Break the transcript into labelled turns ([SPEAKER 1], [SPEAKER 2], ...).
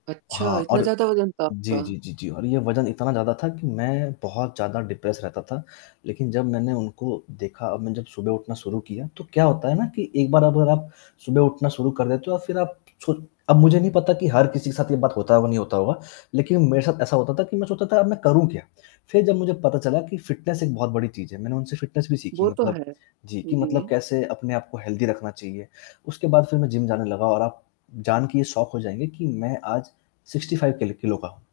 [SPEAKER 1] हाँ,
[SPEAKER 2] अच्छा, इतना
[SPEAKER 1] और
[SPEAKER 2] ज़्यादा वज़न था
[SPEAKER 1] जी,
[SPEAKER 2] आपका?
[SPEAKER 1] जी, जी, जी। और ये वज़न इतना ज़्यादा था कि मैं बहुत ज़्यादा डिप्रेस्ड रहता था, लेकिन जब मैंने उनको देखा अब मैं जब सुबह उठना शुरू किया, तो क्या होता है ना कि एक बार अगर आप सुबह उठना शुरू कर देते हो या फ़िर आप छो अब मुझे नहीं पता कि हर किसी के साथ ये बात होता होगा, नहीं होता होगा, लेकिन मेरे साथ ऐसा होता था कि मैं सोचता था अब मैं करूँ क्या? फ़िर जब मुझे पता चला कि फिटनेस एक बहुत बड़ी चीज़ है, मैंने उनसे फिटनेस भी सीखी
[SPEAKER 2] वो तो
[SPEAKER 1] मतलब
[SPEAKER 2] है।
[SPEAKER 1] जी, कि मतलब
[SPEAKER 2] जी।
[SPEAKER 1] कैसे अपने आप को हेल्दी रखना चाहिए, उसके बाद फ़िर मैं जिम जाने लगा और आप जान के ये शॉक हो जाएँगे कि मैं आज 65 किल किलो का हूँ।